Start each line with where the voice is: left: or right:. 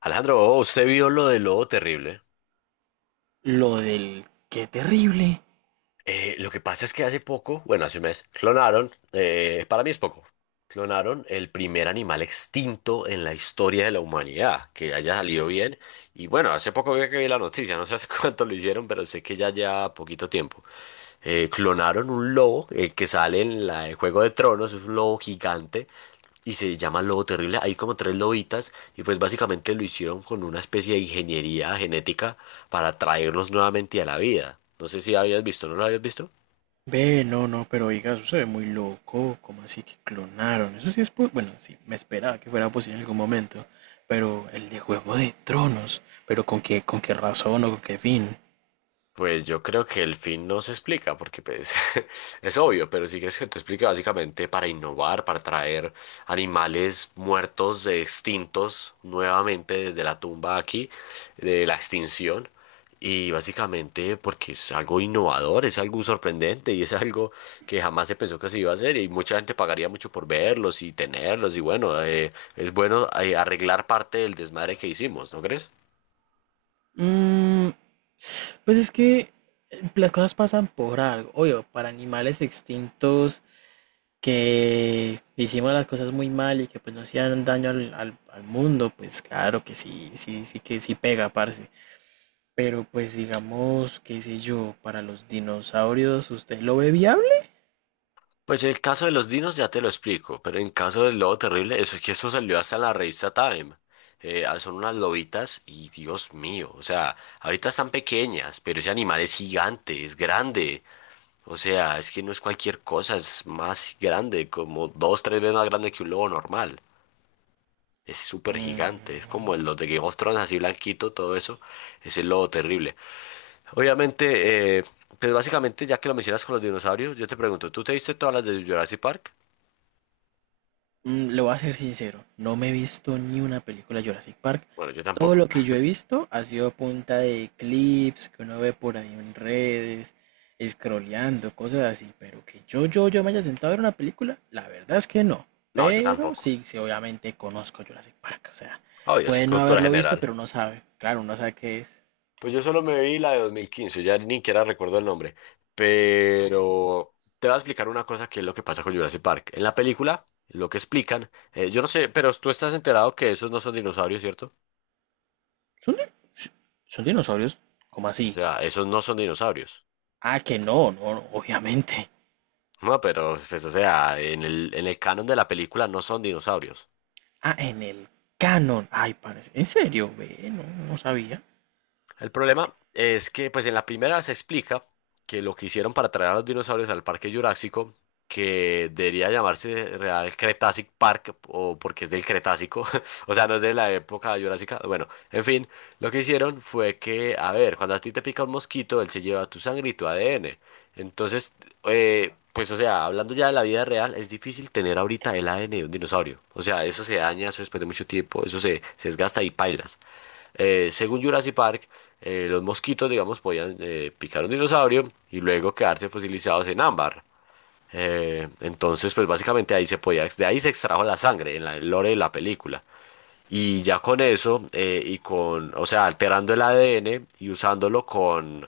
left: Alejandro, oh, usted vio lo de Lobo Terrible.
right: Lo del qué terrible.
left: Lo que pasa es que hace poco, bueno, hace un mes, clonaron, para mí es poco, clonaron el primer animal extinto en la historia de la humanidad, que haya salido bien. Y bueno, hace poco vi la noticia, no sé hace cuánto lo hicieron, pero sé que ya lleva poquito tiempo. Clonaron un lobo, el que sale en la de Juego de Tronos, es un lobo gigante y se llama lobo terrible. Hay como tres lobitas y pues básicamente lo hicieron con una especie de ingeniería genética para traerlos nuevamente a la vida. No sé si habías visto, ¿no lo habías visto?
right: Ve, no, no, pero oiga, eso se ve muy loco. ¿Cómo así que clonaron? Eso sí es. Po- Bueno, sí, me esperaba que fuera posible en algún momento. Pero el de Juego de Tronos. ¿Pero con qué razón o con qué fin?
left: Pues yo creo que el fin no se explica, porque pues es obvio, pero sí que es que te explica básicamente para innovar, para traer animales muertos, extintos nuevamente desde la tumba aquí, de la extinción, y básicamente porque es algo innovador, es algo sorprendente y es algo que jamás se pensó que se iba a hacer y mucha gente pagaría mucho por verlos y tenerlos y bueno, es bueno arreglar parte del desmadre que hicimos, ¿no crees?
right: Mm, pues es que las cosas pasan por algo. Obvio, para animales extintos que hicimos las cosas muy mal y que pues no hacían daño al mundo, pues claro que sí, sí, sí que sí pega, parce. Pero pues digamos, qué sé yo, para los dinosaurios, ¿usted lo ve viable?
left: Pues el caso de los dinos ya te lo explico, pero en caso del lobo terrible, eso es que eso salió hasta en la revista Time. Son unas lobitas y Dios mío, o sea, ahorita están pequeñas, pero ese animal es gigante, es grande. O sea, es que no es cualquier cosa, es más grande, como dos, tres veces más grande que un lobo normal. Es súper gigante, es
right: Mm,
left: como los de Game of Thrones, así blanquito, todo eso. Es el lobo terrible. Obviamente, pues básicamente, ya que lo mencionas con los dinosaurios, yo te pregunto, ¿tú te viste todas las de Jurassic Park?
right: mm, le voy a ser sincero, no me he visto ni una película de Jurassic Park.
left: Bueno, yo
right: Todo
left: tampoco.
right: lo que yo he visto ha sido a punta de clips que uno ve por ahí en redes, scrolleando, cosas así. Pero que yo me haya sentado a ver una película, la verdad es que no.
left: No, yo
right: Pero
left: tampoco.
right: sí, sí, obviamente conozco Jurassic Park. O sea,
left: Obvio, sí,
right: puede no
left: cultura
right: haberlo visto,
left: general.
right: pero uno sabe. Claro, uno sabe qué es.
left: Pues yo solo me vi la de 2015 ya ni siquiera recuerdo el nombre. Pero te voy a explicar una cosa que es lo que pasa con Jurassic Park. En la película, lo que explican, yo no sé, pero tú estás enterado que esos no son dinosaurios, ¿cierto?
right: ¿Son, di- si, ¿son dinosaurios? ¿Cómo
left: O
right: así?
left: sea, esos no son dinosaurios.
right: Ah, que no, no, no, obviamente.
left: No, pero, pues, o sea, en el canon de la película no son dinosaurios.
right: Ah, en el canon. Ay, parece. ¿En serio? Ve, no, no sabía.
left: El problema es que, pues en la primera se explica que lo que hicieron para traer a los dinosaurios al Parque Jurásico, que debería llamarse Real Cretácic Park, o porque es del Cretácico, o sea, no es de la época jurásica. Bueno, en fin, lo que hicieron fue que, a ver, cuando a ti te pica un mosquito, él se lleva tu sangre y tu ADN. Entonces, pues, o sea, hablando ya de la vida real, es difícil tener ahorita el ADN de un dinosaurio. O sea, eso se daña, eso después de mucho tiempo, se desgasta y pailas. Según Jurassic Park, los mosquitos, digamos, podían picar un dinosaurio y luego quedarse fosilizados en ámbar. Entonces, pues básicamente ahí se podía, de ahí se extrajo la sangre en la, el lore de la película. Y ya con eso, y con, o sea, alterando el ADN y usándolo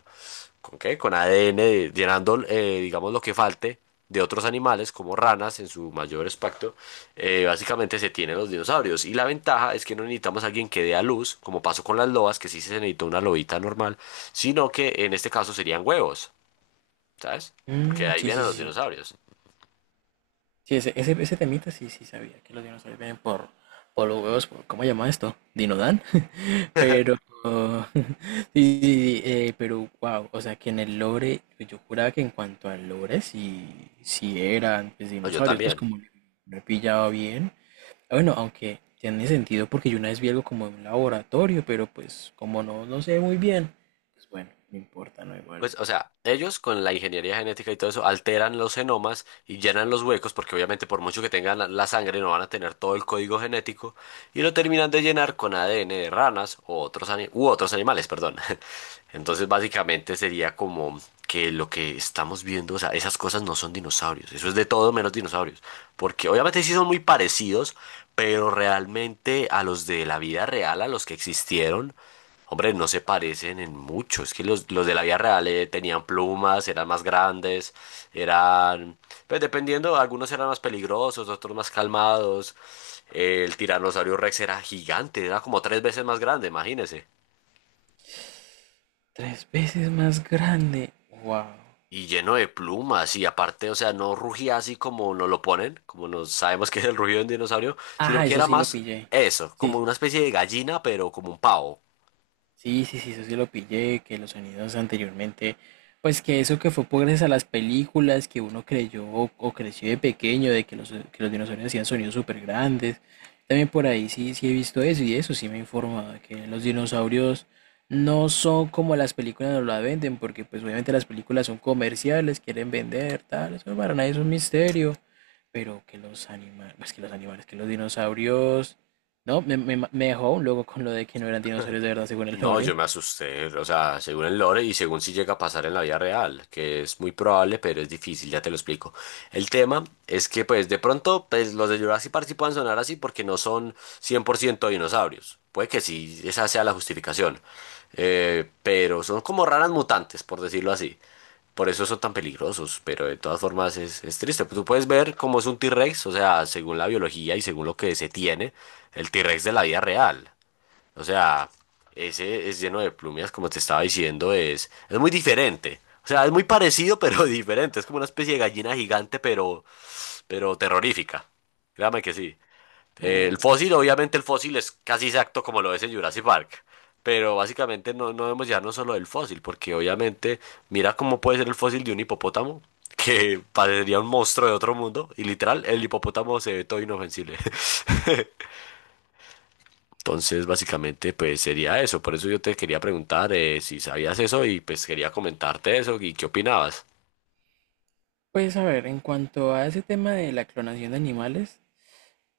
left: ¿con qué? Con ADN, llenando, digamos, lo que falte de otros animales, como ranas en su mayor espectro, básicamente se tienen los dinosaurios. Y la ventaja es que no necesitamos a alguien que dé a luz, como pasó con las lobas, que sí se necesitó una lobita normal, sino que en este caso serían huevos, ¿sabes? Porque de
right: Mm,
left: ahí
right: sí, sí, sí.
left: vienen los
right: Sí,
left: dinosaurios.
right: sí, ese, ese temita sí, sí sabía. Que los dinosaurios vienen por los huevos, por, ¿cómo se llama esto? ¿Dinodan? Pero. Sí, sí, sí, pero wow. O sea, que en el lore. Yo juraba que en cuanto al lore, sí, sí eran pues,
left: No, yo
right: dinosaurios. Pues
left: también.
right: como no he pillado bien. Bueno, aunque tiene sentido porque yo una vez vi algo como en un laboratorio, pero pues como no, no sé muy bien, pues bueno, no importa, no igual.
left: Pues, o sea, ellos con la ingeniería genética y todo eso alteran los genomas y llenan los huecos, porque obviamente por mucho que tengan la sangre no van a tener todo el código genético, y lo terminan de llenar con ADN de ranas o otros ani- u otros animales, perdón. Entonces, básicamente sería como que lo que estamos viendo, o sea, esas cosas no son dinosaurios, eso es de todo menos dinosaurios, porque obviamente sí son muy parecidos, pero realmente a los de la vida real, a los que existieron, hombre, no se parecen en mucho. Es que los de la vida real tenían plumas, eran más grandes, eran... Pues dependiendo, algunos eran más peligrosos, otros más calmados. El tiranosaurio Rex era gigante, era como tres veces más grande, imagínese.
right: Tres veces más grande. Wow.
left: Y lleno de plumas, y aparte, o sea, no rugía así como nos lo ponen, como nos sabemos que es el rugido de un dinosaurio, sino
right: Ah,
left: que
right: eso
left: era
right: sí lo
left: más
right: pillé.
left: eso, como
right: Sí,
left: una especie de gallina, pero como un pavo.
right: sí, sí, sí, eso sí lo pillé, que los sonidos anteriormente, pues que eso que fue por gracias a las películas que uno creyó o creció de pequeño, de que los dinosaurios hacían sonidos súper grandes. También por ahí sí, sí he visto eso y eso sí me he informado, de que los dinosaurios no son como las películas nos la venden, porque pues obviamente las películas son comerciales, quieren vender, tal, eso para nadie es un misterio, pero que los animales, pues que los animales, que los dinosaurios no, me dejó un loco con lo de que no eran dinosaurios de verdad, según el
left: No, yo
right: lore.
left: me asusté, o sea, según el lore y según si llega a pasar en la vida real, que es muy probable, pero es difícil, ya te lo explico. El tema es que, pues, de pronto, pues, los de Jurassic Park sí pueden sonar así porque no son 100% dinosaurios. Puede que sí, esa sea la justificación. Pero son como raras mutantes, por decirlo así. Por eso son tan peligrosos, pero de todas formas es triste. Tú puedes ver cómo es un T-Rex, o sea, según la biología y según lo que se tiene, el T-Rex de la vida real. O sea, ese es lleno de plumias, como te estaba diciendo, es muy diferente. O sea, es muy parecido, pero diferente. Es como una especie de gallina gigante, pero terrorífica. Créame que sí. El fósil, obviamente, el fósil es casi exacto como lo es en Jurassic Park. Pero básicamente no, no debemos llevarnos solo del fósil, porque obviamente, mira cómo puede ser el fósil de un hipopótamo, que parecería un monstruo de otro mundo, y literal, el hipopótamo se ve todo inofensible. Entonces, básicamente, pues sería eso. Por eso yo te quería preguntar si sabías eso y pues quería comentarte eso y qué opinabas.
right: Pues a ver, en cuanto a ese tema de la clonación de animales,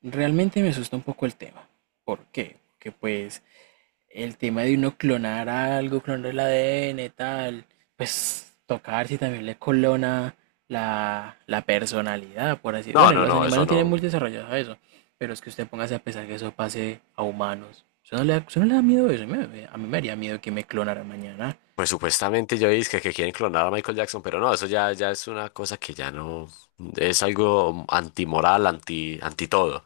right: realmente me asusta un poco el tema. ¿Por qué? Porque pues el tema de uno clonar algo, clonar el ADN, tal, pues tocar si también le clona la, la personalidad, por así
left: No,
right: Bueno,
left: no,
right: los
left: no,
right: animales
left: eso
right: no tienen muy
left: no.
right: desarrollado eso, pero es que usted póngase a pensar que eso pase a humanos. Eso no le da, eso no le da miedo eso, a mí me haría miedo que me clonaran mañana.
left: Pues supuestamente yo dije que quieren clonar a Michael Jackson, pero no, eso ya, ya es una cosa que ya no es algo antimoral, anti, anti todo.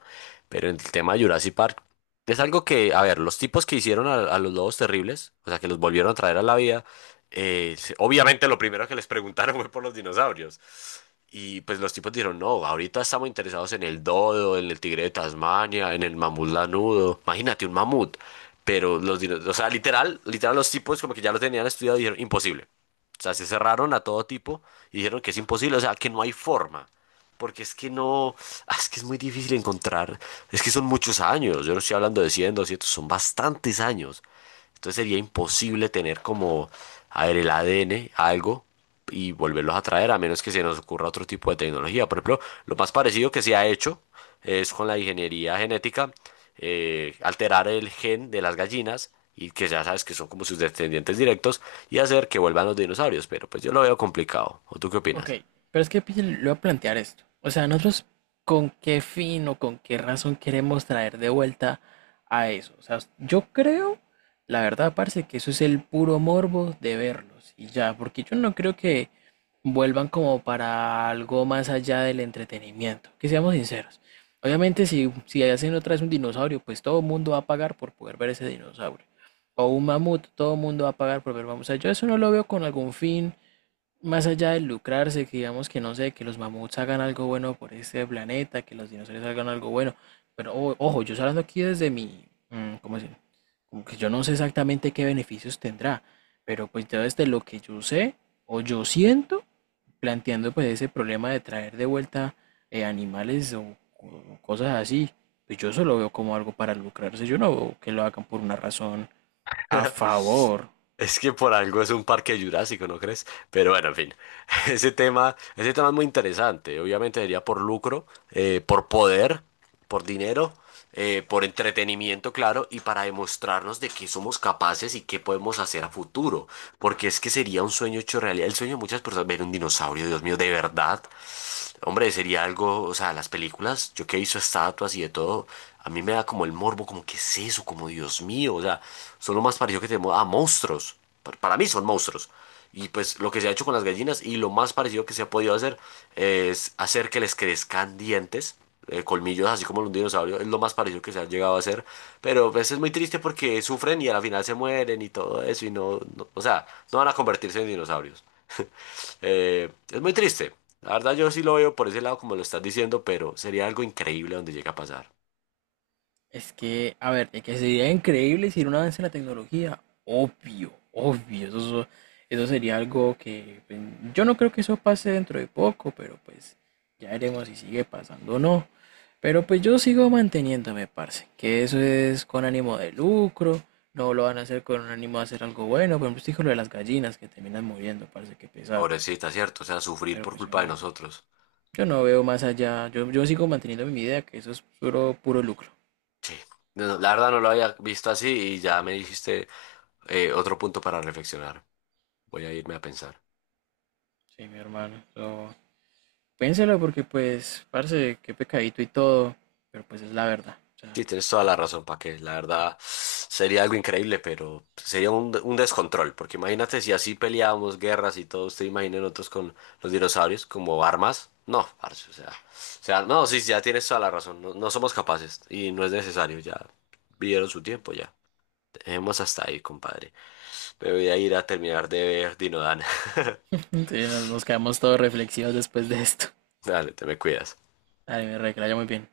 left: Pero en el tema de Jurassic Park, es algo que, a ver, los tipos que hicieron a los lobos terribles, o sea, que los volvieron a traer a la vida, obviamente lo primero que les preguntaron fue por los dinosaurios. Y pues los tipos dijeron, no, ahorita estamos interesados en el dodo, en el tigre de Tasmania, en el mamut lanudo. Imagínate un mamut. Pero o sea, literal, literal los tipos como que ya lo tenían estudiado y dijeron, imposible. O sea, se cerraron a todo tipo y dijeron que es imposible, o sea, que no hay forma. Porque es que no, es que es muy difícil encontrar, es que son muchos años, yo no estoy hablando de 100 200 son bastantes años. Entonces sería imposible tener como, a ver, el ADN, algo, y volverlos a traer, a menos que se nos ocurra otro tipo de tecnología. Por ejemplo, lo más parecido que se ha hecho es con la ingeniería genética, alterar el gen de las gallinas, y que ya sabes que son como sus descendientes directos, y hacer que vuelvan los dinosaurios. Pero pues yo lo veo complicado. ¿O tú qué
right: Ok,
left: opinas?
right: pero es que pille, le voy a plantear esto. O sea, nosotros con qué fin o con qué razón queremos traer de vuelta a eso. O sea, yo creo, la verdad, parce, que eso es el puro morbo de verlos y ya, porque yo no creo que vuelvan como para algo más allá del entretenimiento. Que seamos sinceros. Obviamente, si, si hacen otra vez un dinosaurio, pues todo el mundo va a pagar por poder ver ese dinosaurio. O un mamut, todo el mundo va a pagar por ver mamut. O sea, yo eso no lo veo con algún fin más allá de lucrarse, que digamos que no sé, que los mamuts hagan algo bueno por este planeta, que los dinosaurios hagan algo bueno. Pero ojo, yo estoy hablando aquí desde mi, ¿cómo decir? Como que yo no sé exactamente qué beneficios tendrá, pero pues yo desde lo que yo sé o yo siento, planteando pues ese problema de traer de vuelta animales o cosas así, pues yo eso lo veo como algo para lucrarse, yo no veo que lo hagan por una razón a favor.
left: Es que por algo es un parque jurásico, ¿no crees? Pero bueno, en fin, ese tema es muy interesante. Obviamente sería por lucro, por poder, por dinero, por entretenimiento, claro, y para demostrarnos de qué somos capaces y qué podemos hacer a futuro porque es que sería un sueño hecho realidad. El sueño de muchas personas, ver un dinosaurio, Dios mío, de verdad. Hombre, sería algo, o sea, las películas, yo que he visto estatuas y de todo, a mí me da como el morbo, como que es eso, como Dios mío, o sea, son lo más parecido que tenemos a monstruos. Para mí son monstruos. Y pues lo que se ha hecho con las gallinas y lo más parecido que se ha podido hacer es hacer que les crezcan dientes, colmillos, así como los dinosaurios. Es lo más parecido que se ha llegado a hacer. Pero pues es muy triste porque sufren y al final se mueren y todo eso. Y no, o sea, no van a convertirse en dinosaurios. Es muy triste. La verdad yo sí lo veo por ese lado como lo estás diciendo, pero sería algo increíble donde llega a pasar.
right: Es que, a ver, de que sería increíble si era un avance en la tecnología, obvio, obvio, eso, eso sería algo que pues, yo no creo que eso pase dentro de poco, pero pues ya veremos si sigue pasando o no. Pero pues yo sigo manteniéndome, parce, que eso es con ánimo de lucro, no lo van a hacer con ánimo de hacer algo bueno, por ejemplo, usted dijo lo de las gallinas que terminan muriendo, parece que pesar,
left: Pobrecita, ¿cierto? O sea, sufrir
right: pero
left: por
right: pues yo
left: culpa de
right: no,
left: nosotros.
right: yo no veo más allá, yo sigo manteniendo mi idea que eso es puro, puro lucro.
left: Sí. No, no, la verdad no lo había visto así y ya me dijiste otro punto para reflexionar. Voy a irme a pensar.
right: Sí, mi hermano, eso. Piénselo porque pues, parce, qué pecadito y todo, pero pues es la verdad. O
left: Sí,
right: sea,
left: tienes toda la razón, para que la verdad sería algo increíble, pero sería un descontrol, porque imagínate si así peleábamos guerras y todo, usted imagina nosotros con los dinosaurios como armas. No, parce, no, sí, ya tienes toda la razón, no, no somos capaces y no es necesario, ya vivieron su tiempo, ya. Dejemos hasta ahí, compadre. Me voy a ir a terminar de ver Dinodan.
right: sí, nos, nos quedamos todos reflexivos después de esto.
left: Dale, te me cuidas.
right: Ay, mi rey que la haya muy bien.